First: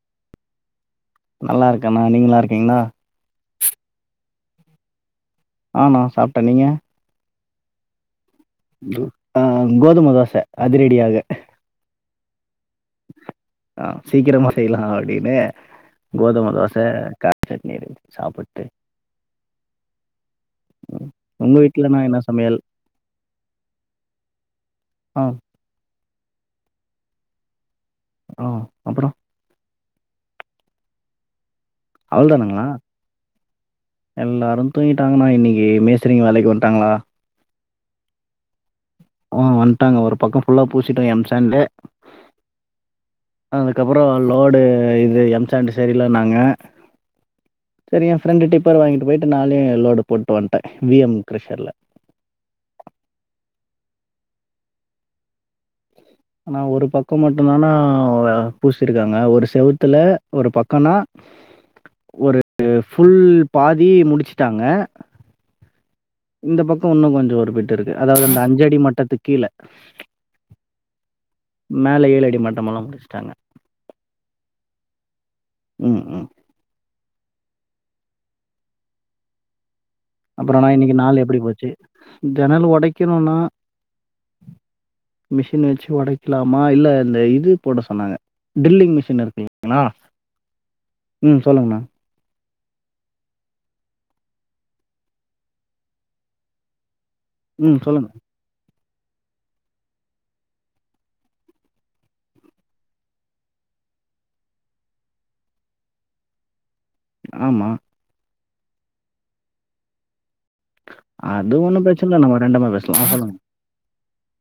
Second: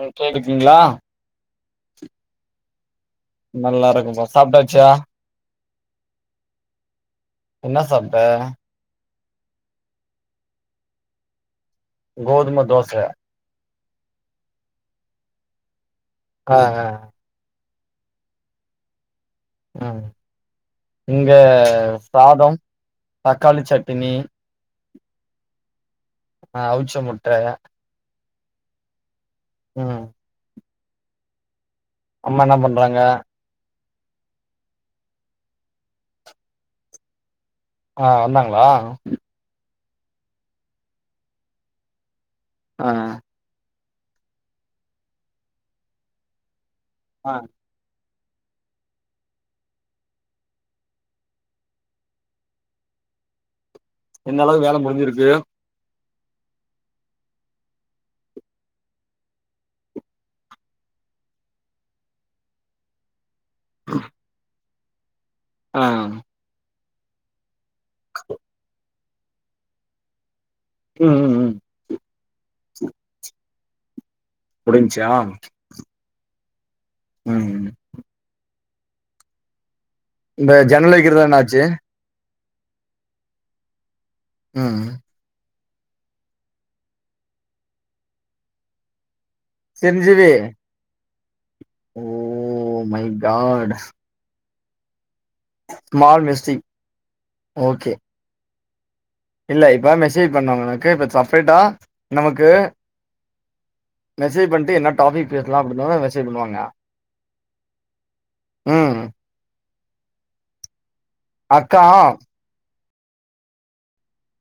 நீங் கேட்டுர்க்கீங்களா நல்லா இருக்கெண்ணா நீங்க நலா இருக்கீங்ளா நல்லா இருக்கம்ப்பா சாப்ட்டாச்சா ஆ ணா சாப்ட்டே நீங்க என்ன சாப்ட்ட து அ கோதும தோச அதிரெடியாக கோதும தோச ஆ சீக்கிரமா செய்லா அப்டினு கோதும ஆ தோச ஆ க சட்னி அரச்சி சாப்புட்டு ம் இங்க உங்க வீட்லனா என்ன சாதம் சமையல் தக்காளி சட்டினி ஆ ஆ அவுச்ச முட்ட ஆ அப்புறோ ம் அம்மா என்ன அவ்ளதானுங்களா பண்றாங்க எல்லாரு தூங்கிட்டாங்கண்ணா இன்னக்கி மேஸ்ரிங்க வேலைக்கு வந்ட்டாங்களா ஆ வந்தாங்களா ஆ வந்ட்டாங்க ஒரு பக்க ஃபுல்லா பூசிட்டாங்க எம் சான்டு ஆ அதுக்கப்புற லோடு இது எம் சாண்டு சரியில்லன்னாங்க ஆ செரி எ ஃப்ரெண்டு டிப்பர் வாங்கிட்டு போயிட்டு நானே லோடு போட்டு வந்ட்ட வி எம் க்ரஷர்ல் எந்தளவுக்கு வேல முடிஞ்சிருக்கு ண்ணா ஒரு பக்க மட்டு்ந்தாண்ணா அவுங்க பூசிருக்காங்க ஒரு செவுத்துல ஒரு பக்கன்னா ஒரு ஃபுல் பாதி முடிச்சுட்டாங்க ஆ இந்த பக்க இன்னு கொஞ்ச ஒரு பிட்டு இருக்கு அதாவது அந்த அஞ்சடி மட்டத்துக் கீழ ம் ம் ம் மேல ஏழடி மட்டமெல்லா முடிச்சுட்டாங்க முடிஞ்ச்சா ம் ம் ம் ம் இந்த அப்புறண்ணா ஜன்னல் இன்னைக்கு நாள் வைக்கிறது எப்டி என்னாச்சு போச்சு ஜன்னல் ஒடைக்கணுன்னா ம் மிஷின் வச்சு ஒடைக்கலாமா இல்ல இந்த இது போட சொன்னாங்க ட்ரில்லிங் மிஷின் இருக்கு இல்லைங்களா? செஞ்சிடு ம் சொல்லுங்கண்ணா ஓ மை காட் ஸ்மால் மிஸ்டி ம் சொல்லுங்க இல்ல இப்பதா மெசேஜ் பண்ணாங்க எனக்கு இப்ப சப்ரேட்டா நமக்கு மெசஜ் பண்ட்டு என்ன டாப்பிக் பேசலா அப்டினு தான மெேஜ் பண்ணுவாங்க ஆமா ம் அது அக்கா ஒன்னு பிரச்சன இல்ல நம்ம ரேண்டமா பேசலா ஆ சொல்லுங்க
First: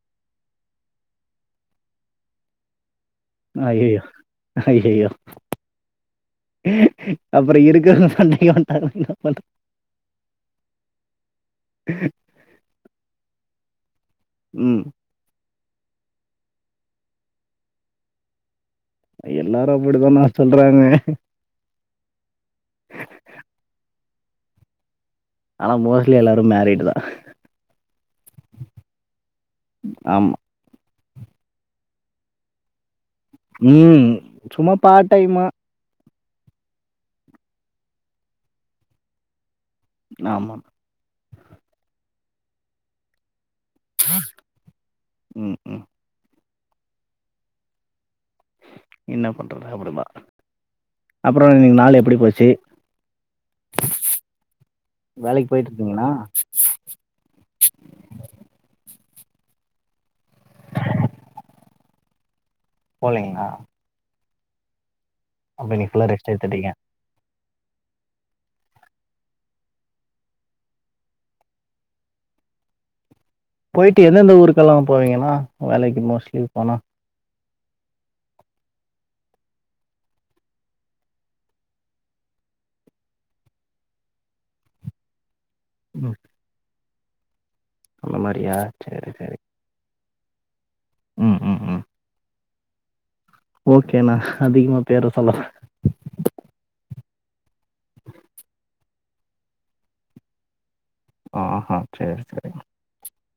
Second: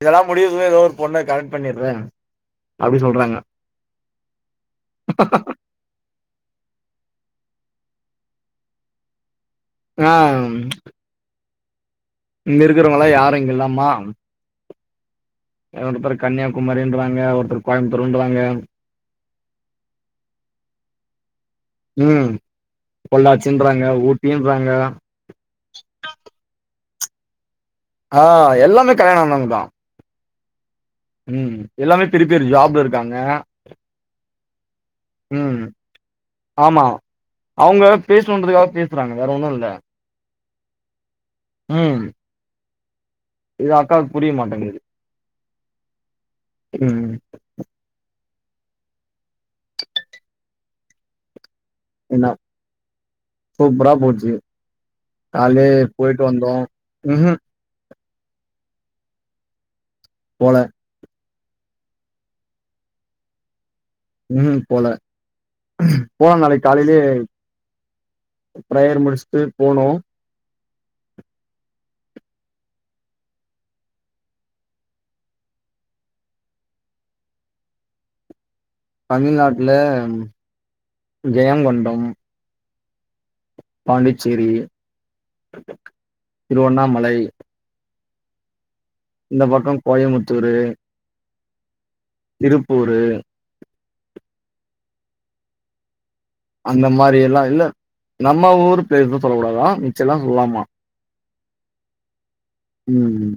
இதெல்லா முடியும்போதோ ஏதோ ஒரு பொண்ண கரெக்ட் பண்ணிற அப்டி சொல்றாங்க ஐய்யய்யோ ஐய்யய்யோ அப்ற இருக்குறவங்க சண்டக்கி வந்ட்டாங்கன்னா என்ன பண்றது ஆ இங்க இருக்கிறவங்களா யாரு இங்க இல்லம்மா ம் ஆ ஒருத்தர் கன்னியாகுமரின்றாங்க ஒருத்தர் கோயமுத்தூருன்றாங்க எல்லாரு அப்டிதான சொல்றாங்க ம் பொள்ளாச்சின்றாங்க ஊட்டின்றாங்க ஆனா மோஸ்ட்லி எல்லாரு மேரிடு் தா ஆ எல்லாமே கல்யாண ஆனவங்க தா ஆமா ம் எல்லாமே பெரிய பெரிய ஜாப்ல இருக் ம் சும்மா பார்ட் டைமா ம் ஆமா அவங்க பேசணுன்றதுக்காக பேசுறாங்க வேறு ஒன்னு இல்ல நம் ம் இது அக்காவுக்கு புரிய மாட்டேங்குது ம் ம் ம் என்ன பண்றது அப்டிம்பா அப்புற இன்னைக்கு நால் எப்டி என்ன போச்சி சூப்பரா போச்சி வேலைக்கு காலே இருக்கீங்களா போயிட்டு வந்தோ ம் ஹிம் போல போலைங்ளா ம் ஹூம் போல இன்னைக்கு ஃபுல்லாக ரெஸ்ட் போலா நாளைக் எடுத்துட்டீங்க காலையிலேயே பிரேயர் முடிச்ட்டு போனு போய்ட்டு எந்தெந்த ஊருக்கெல்லா போவீங்கனா வேலைக்கு மோஸ்ட்லி போனா தமிழ்நாட்ல ஜெயங்கொண்டம் பாண்டிச்சேரி ம் திருவண்ணாமலை அந்த மாரியா இந்த பக்கோ கோயமுத்தூரு ம் ம் ம் திருப்பூரு ஓகேணா அதிகமா பேர சொல்லாத அந்த மாரி எல்லா இல்ல நம்ம ஊர் பிளேஸ் தா சொல்லக் கூடாதா மிச்செல்லா சொல்லாமா ஆஹா சேரி சேரி ணா ம்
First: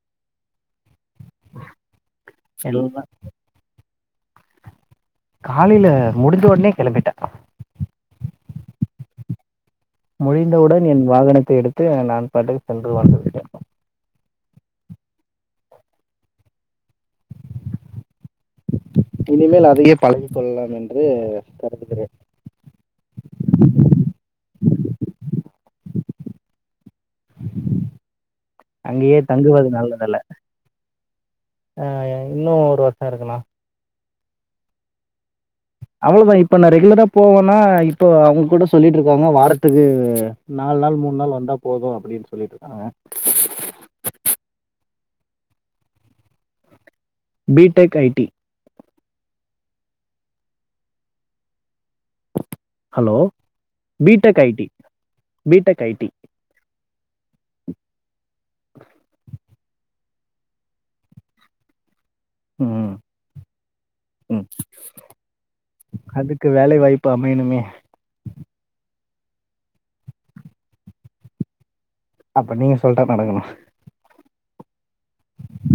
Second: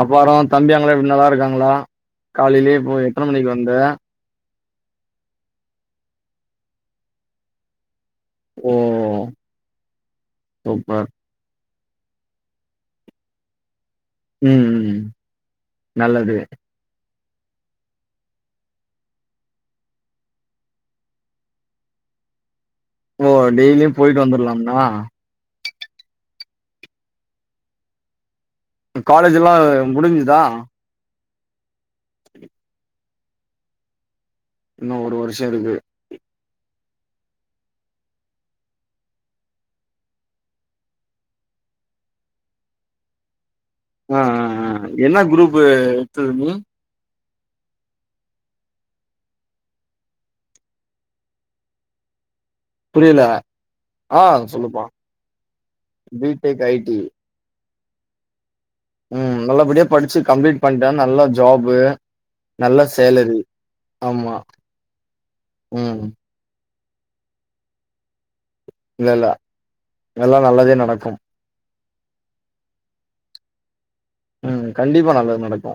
அப்பறோ தம்பி அங்கலா எப்டி நல்லாருக் கிறாங்ளா காலையிலேயே இப்போ எல்லாம் எத்தன மணிக்கு வந்த காலையில முடிஞ்ச ஒட்னே கெளம்பிட்ட ஓ முழிந்தவுடன் என் சூப்பர் வாகனத்தை எடுத் து அது நான் பாட்டுக்கு சென்று வந்திருக்கே ம் ம் நல்லது இனிமேல் அதையே பழகி கொள்ளலா என்று வருந்துகிறே ஓ டெய்லியு போய்ட்டு வந்துரலாம்னா அங்கேயே காலேஜ் எல்லா தங்குவது நல்லதில்ல முடிஞ்சுதா அ இன்னு ஒரு வருஷோ இருக்கு னா இன்னோ ஒரு வருஷோ இருக்கு அவ்ளதா இப்ப நா ரெகுலரா போவன்னா இப்போ அவுங்க கூட சொல்லிட்டு ருக்காங்க வாரத்துக்கு நால் நாள் மூண் நாள் வந்தா போது அப்டின் சொல்லிட்ருக்காங்க ஆ ஆ ஆ என்னா குரூப் எட்த்துது நீ B Tech I T hello புரியில ஆ பிடெக் ஐடி சொல்லுப்பா BTech IT B Tech I T ம் நல்லபடியா படிச்சி கம்ப்ளீட் பண்ட்டா நல்ல ஜாபு நல்ல ம் சேலரி ஆமா ம் க்கு வேலைாய்பு அமையனுமே இல்ல இல்ல எல்லா நல்லதே நடக்கு அப்ப நீங்க சொல்ட்டா நடக்கணு ம் கண்டிப்பா நல்லது நடக்கு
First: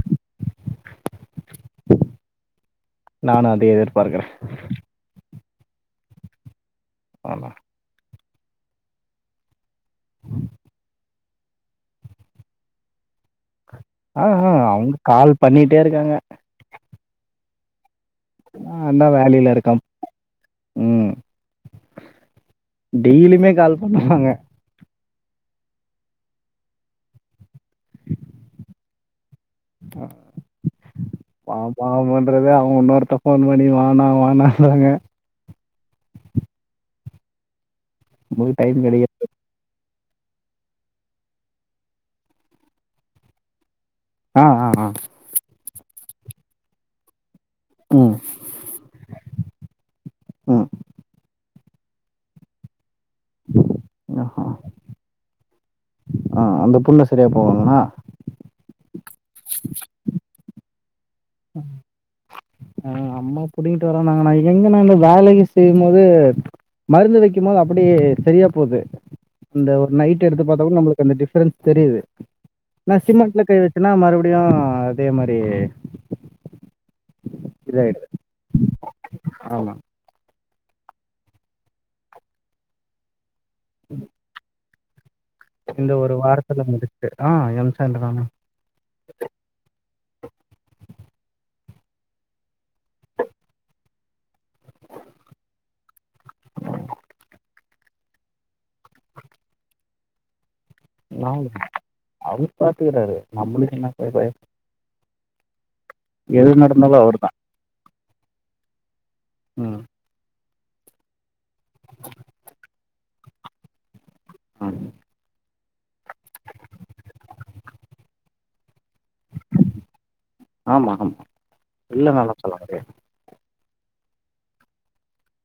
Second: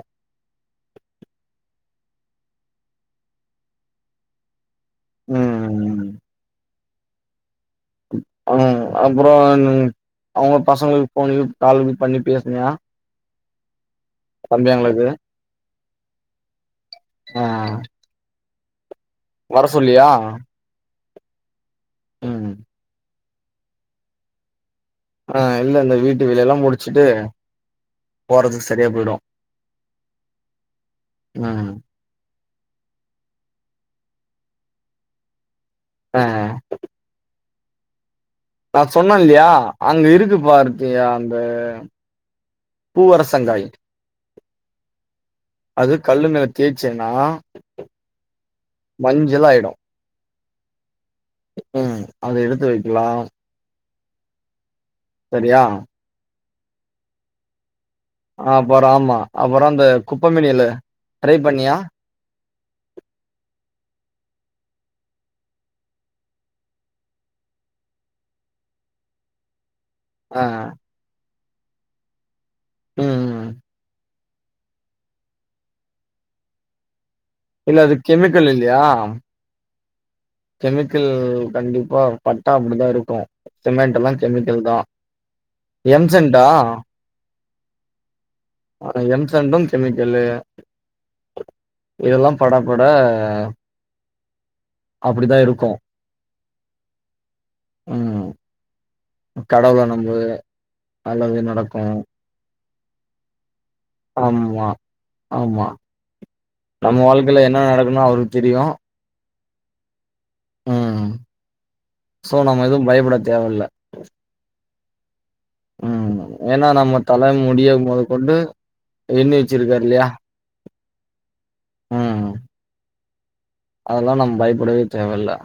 நானு அதே எதிர்பார்க்கறே ம் ஆமா அ ம் அப்றோ அவுங்க பசங்களுக் ஃபோன்லியு கால்ல மீட் பண்ணி பேசுனியா ஆ ஆ அவுங்க தம்பியாங்களுக்கு கால் பண்ணிட்டே இருக்காங்க ஆ ஆ அண்ணா வேலைல வர இருக்கா சொல்லியா ம் ம் டெய்லியுமே கால் பண்ணுவாங்க ஆ இல்லல்ல வீட்டு வேலையல்லா முடிச்சுட்டு போறதுக்கு சரியா போய்டு அ ம் பாப்பாமன் ப்ரதர் அவங்க இன்னொருத்த ஃபோன் பண்ணி வானா வானான்றாங்க ஆ உங்களுக்கு த டைம் கிடைக்கல சொன்ன இல்லையா அங்க இருக்குபா ஆர்த்தி அந்த பூவரசங்காய் ஆ ஆ ஆ அது கல்லு மேல தேய்ச்சேன்னா ம் மஞ்சளாய்டு ம் ம் அது எடுத்து வைக்கலா ஆஹா சரியா ஆ அந்த புண்ண சரியாக போவாதுண்ணா அப்பறம் அப்பற அந்த குப்பைமேனி எல ட்ரை பண்ணியா ஆ அம்மா புடிங்கிட்டு வர்ரேன்னாங்கண்ணா எங்கன்னா இங்க நா இந்த வேலையே செய்யும் போது மருந்து வைக்கும் போது அப்படியே சரியா போது அந்த ஒரு நைட் டு ஆ எடுத்து பாத்தா கூட நம்மளுக்கு அந்த டிப்பரன்ஸ் தெரியுது நா ம் சிமெண்ட்ல ம் கை வச்சன்னா மறுபடியு அதே மாரி இல்ல அது இதாயிடுது கெமிக்கல் இல்லையா ஆமா கெமிக்கல் கண்டிப்பா பட்டா அப்படிதா இருக்கு சிமெண்ட்டுமே கெமிக்கல் தா இந்த ஒரு எம்சன்டா வாரத்துல முடிச்சுட்டு ஆ எம் சாண்டுதானா அ எம்சாண்டு கெமிக்கல்லு இதெல்லா பட பட அப்படிதா இருக்கு ம் கடவுள நம்பு நல்லது நவ் நடக்கு அவுரு பாத்துக்கறாரு நம்மளுக்கு என்னா அம்மா ஆமா எது நடந்தாலு நம்ம அவரு தா வாழ்க்கைல என்ன நடக்கனு அவருக்கு தெரியு ம் ம். சோ நம்ம எதுவு பயப்பட தேவல்ல ஆமா ம் ஏன்னா நம்ம தல முடிய மொதக்கொண்டு எண்ணி வச்சிருக்காரு இல்லையா ஆமா ஆமா இல்லனல்லா சொல்ல முடியாது அதெல்லா நம் பயப்படவே தேவையில்ல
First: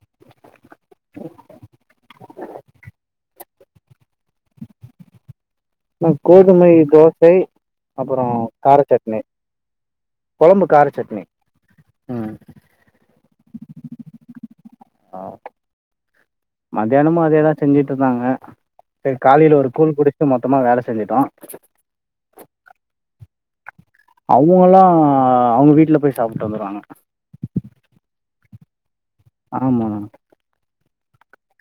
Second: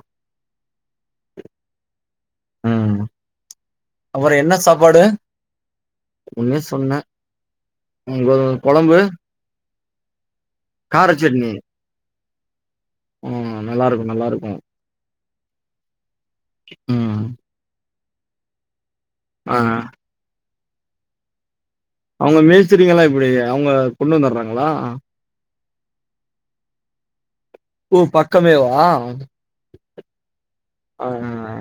அப்பற என்ன சாப்பாடு ஒன்னே கோதுமை சொன்னே. தோசை அப்பற ம். கார கொழம்பு, சட்னி கொழம்பு கார சட்னி ம் ம் நல்லாருக்கு நல்லாருக்கு மத்தியானமு ம். அதேதா செஞ்சுட்ருந்தாங்க சரி ஆ. காலைல ஒரு கூல் குடிச் மொத்தமா வேல செஞ்சுட்டோ அவங்க மேஸ்திரிங்கல்லா எப்படி அவங்க கொண்டு வந்துர்றாங்களா? அவங்கல்லா அவங்க வீட்ல போய் சாப்ட்டு வந்துருவாங்க ஓ பக்கமே வா ஆமா ஆமா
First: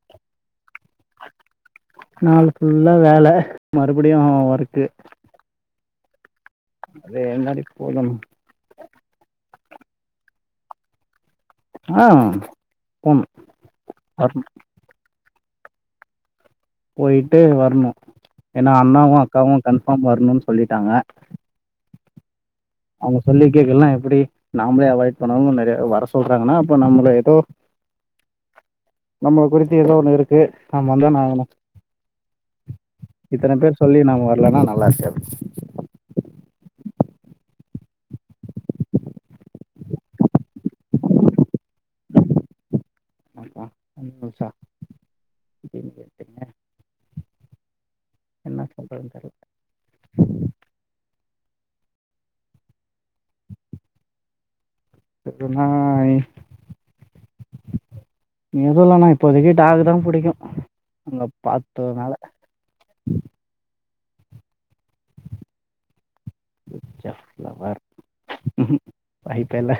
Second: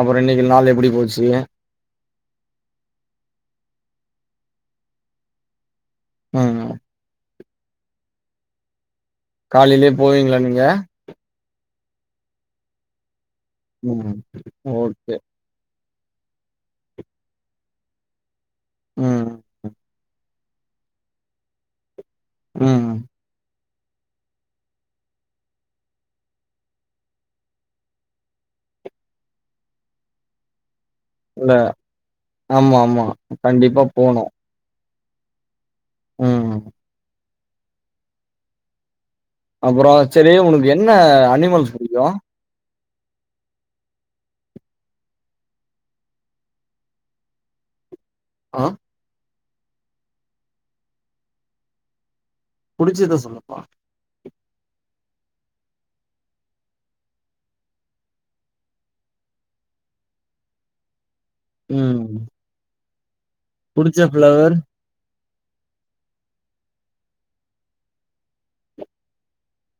அப்பற இன்னைக்கு நாள் எப்டி போச்சு நாலு ஃபுல்லா வேல மறுபடியு ஒர்க்கு [unintelligible] அது ரெண்டு நாளைக்கு போது காலையிலயே போவீங்ளா நீங்க ஆ போவே ம் ஓகே போயிட்டு வரணு ஏன்னா அம்மாவு ம் அக்காவும் கன்ஃபார்ம் வரணும் சொல்லிட்டாங்க ம் அவங்க சொல்லி கேக்கலனா எப்டி நாமளே அவாய்ட் பண்ணணும்னு நெறைய வர சொல்றாங்கனா அப்ப நம்மள ஏதோ நம்மளை குறித்து ஏதோ ஒண்ணு இருக்கு நாம வந்தா நானு இல்ல ஆமா ஆமா இத்தன பேர் கண்டிப்பா சொல்லி போனு நாங்க வரலன்னா நல்லா இருக்காது ம் அப்றோ சேரி உனக்கு என்ன அனிமல்ஸ் பிடிக்கு ம் அனிமல் அனிமல்சா தெரிலயே தெரிலயே என்ன ஆ சொல்றதுன் தெரில பிடிச்சதா சொல்லுப்பா எப்டினா இங்க இல்லனா பெரிய டாக் தா பிடிக்கும் அங்க ம் பார்த்ததுனால புடிச்ச ஃப்ளவர் புடிச்சஃப்ளவர் ம் வாய்ப்பேஇல்ல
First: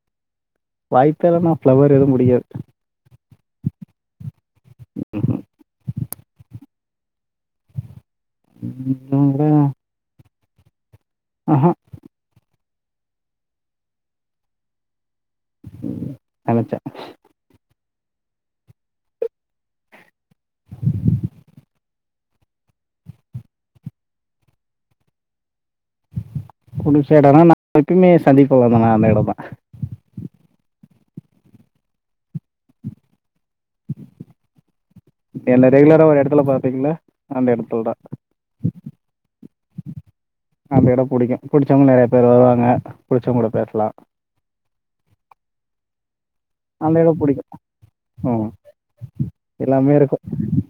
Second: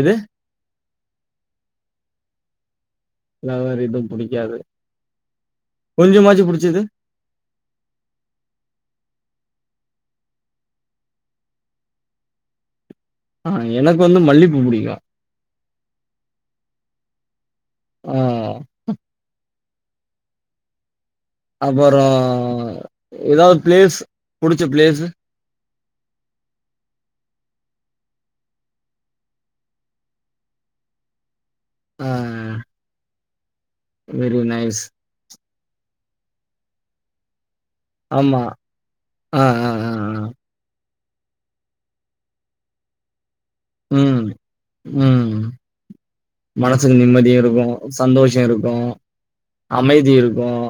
எது வாய்ப்பே இல்லனா ஃப்ளவர் எதுவும் முடியாது ஃப்ளவர் எதுவும் பிடிக்காது கொஞ்சமாச்சு புடிச்சது ம் நீங்க தா அஹா ஆ எனக்கு வந்து மல்லிப்பூ புடிக்கு நெனச்சே அ [inaudible] அப்பறோ ஏதாவது பிளேஸ் புடிச்ச பிளேஸ் குடிசை இடனா நாளைக்குமே சந்திப்போலனா அந்த இடந் தா ஆ வெரி நைஸ் என்ன ரெகுலரா ஒரு இடத்துல பாத்தீங்ளா அந்த இடத்துல தா ஆமா ஆ ஆ ஆ அந்த இடம் பிடிக்கு பிடிச்சவங்க நெறைய பேர் வருவாங்க பிடிச்சவங்கூட பேர் ம் ம் அந்த மனசுக்கு எடம் நிம்மதியு புடிக்கு இருக்கு சந்தோஷ ம் இருக்கு எல்லாமே அமைதி இருக்கு இருக்கும்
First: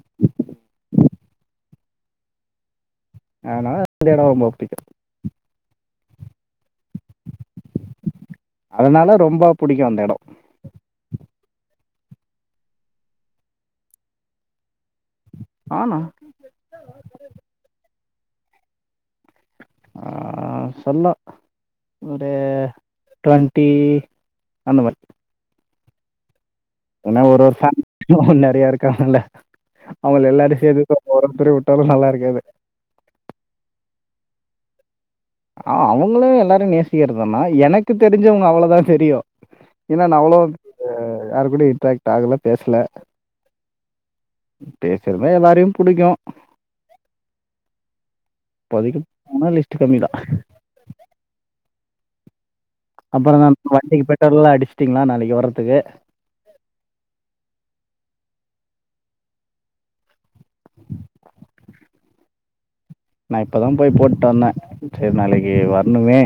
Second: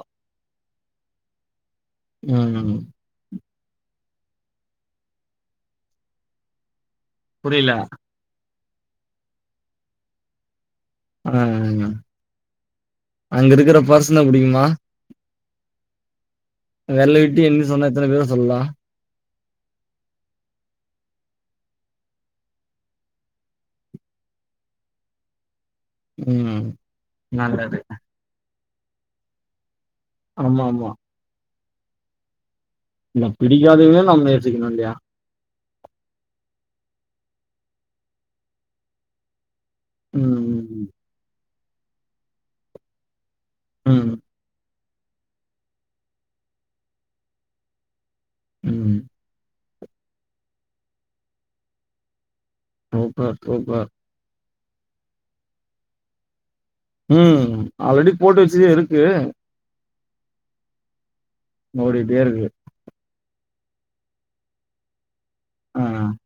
ம் அதனால அந்த இடம் ரொம்ப பிடிக்கும் புரியல அதனால ரொம்ப புடிக்கும் அந்த இடம் ஆ அங்க இருக்கற பர்சன புடிக்குமா ஆமா வெரல விட்டு எண்ணி சொன்னா எத்தனை பேரு சொல்லலா ஆ சொல்லா ஒரு ட்வெண்ட்டி அந்த மாரி ம் ஏன்னா ஒரு வருஷ நல்லது அவ நெறைய இருக்காங்கல்ல அவங்க எல்லாரும் ஆமா ஆமா சேர்ந்து ஒருத்ர விட்டாலு நல்ல இருக்காது இல்ல பிடிக்காதவங்கள நம்ம யோசிக்கணு இல்லையா அவுங்களு எல்லாரு நேசிக்கிறதுதான்னா எனக்கு தெரிஞ்சவங்க அவ்ளவுதா தெரியு ஏன்னா நா ம் அவ்ளோக்கு ம் யாரு கூட இன்ட்ராக்ட் ஆகல பேசல ம் பேசி இருந்தா எல்லாரையு புடிக்கு ம் இப்போதைக்கி போனா லிஸ்ட் கம்மி தா சூப்பர் அப்பறோ தா சூப்பர் வண்டிக்கு பெட்ரோல்லா அடுச்சீட்டீங்ளா நாளைக்கு வர்றதுக்கு ம் ஆல்ரெடி போட்டு வச்சதே இருக்கு ஓடிட்டே இருக்கு நா இப்பதா போய் போட்டு வந்தே செரி நாளைக்கி ஆ வர்ணுமே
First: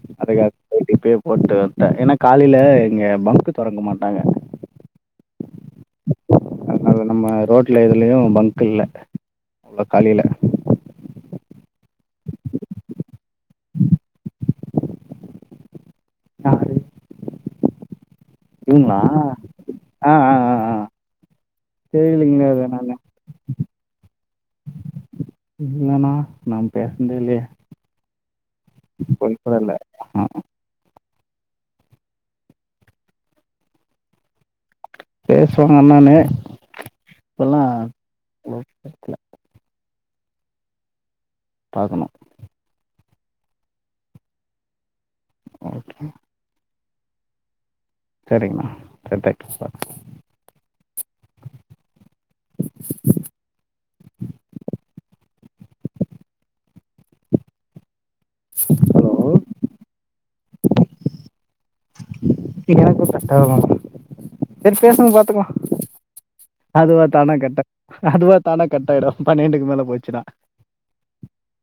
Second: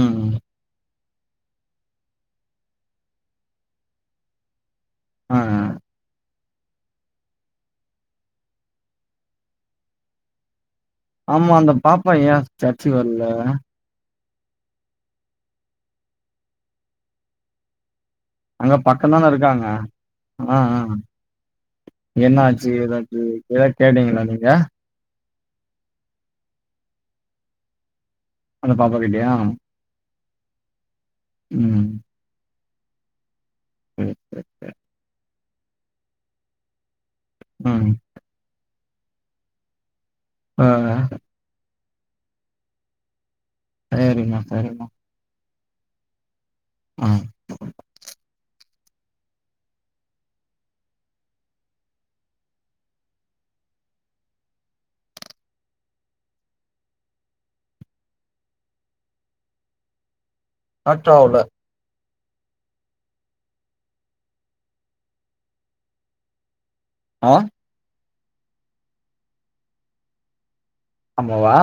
ம் அதுக்காக பொயிட்டு இப்பயே போட்டு வன்ட்டே ஏன்னா காலையில இங்க பங்க் தொறக்க மாட்டாங்க ஆ ஆ அதில் நம்ம ரோட்ல எதுலயும் பங்க் இல்ல உள்ள காலையில ஆமா அந்த பாப்பா ஏ சச்சுக்கு வர்ல யாரு அங்க இவங்களா பக்கந்தான இருக்காங்க ஆ ஆ என்ன தெரியலைங்க அது ஆச்சு நான் ஏதாச்சு எதாது கேட்டீங்களா நீங்க இல்லண்ணா நம் பேஸ்னதே இல்லயே அந்த பாப்பா கிட்டயா இல்லை ஆ ம் ம் [inaudible] பேசுவாங்க அண்ணானு சொல்லா ம் [inaudible] ஆ ஆ பாக்கணு சேரிம்மா சரிம்மா ஓகே ஆ செரிங்கண்ணா சரி தேங்க்யூ பா ஹலோவ் ஆட்டோவுல எனக்கு கட்டாகு செரி பேசுங்க பாத்துக்கலா அதுவா ஆ தானா கட்டா அதுவா தான கட்டாயிடு பன்னென்டுக்கு மேல போச்சுன்னா அம்மு வா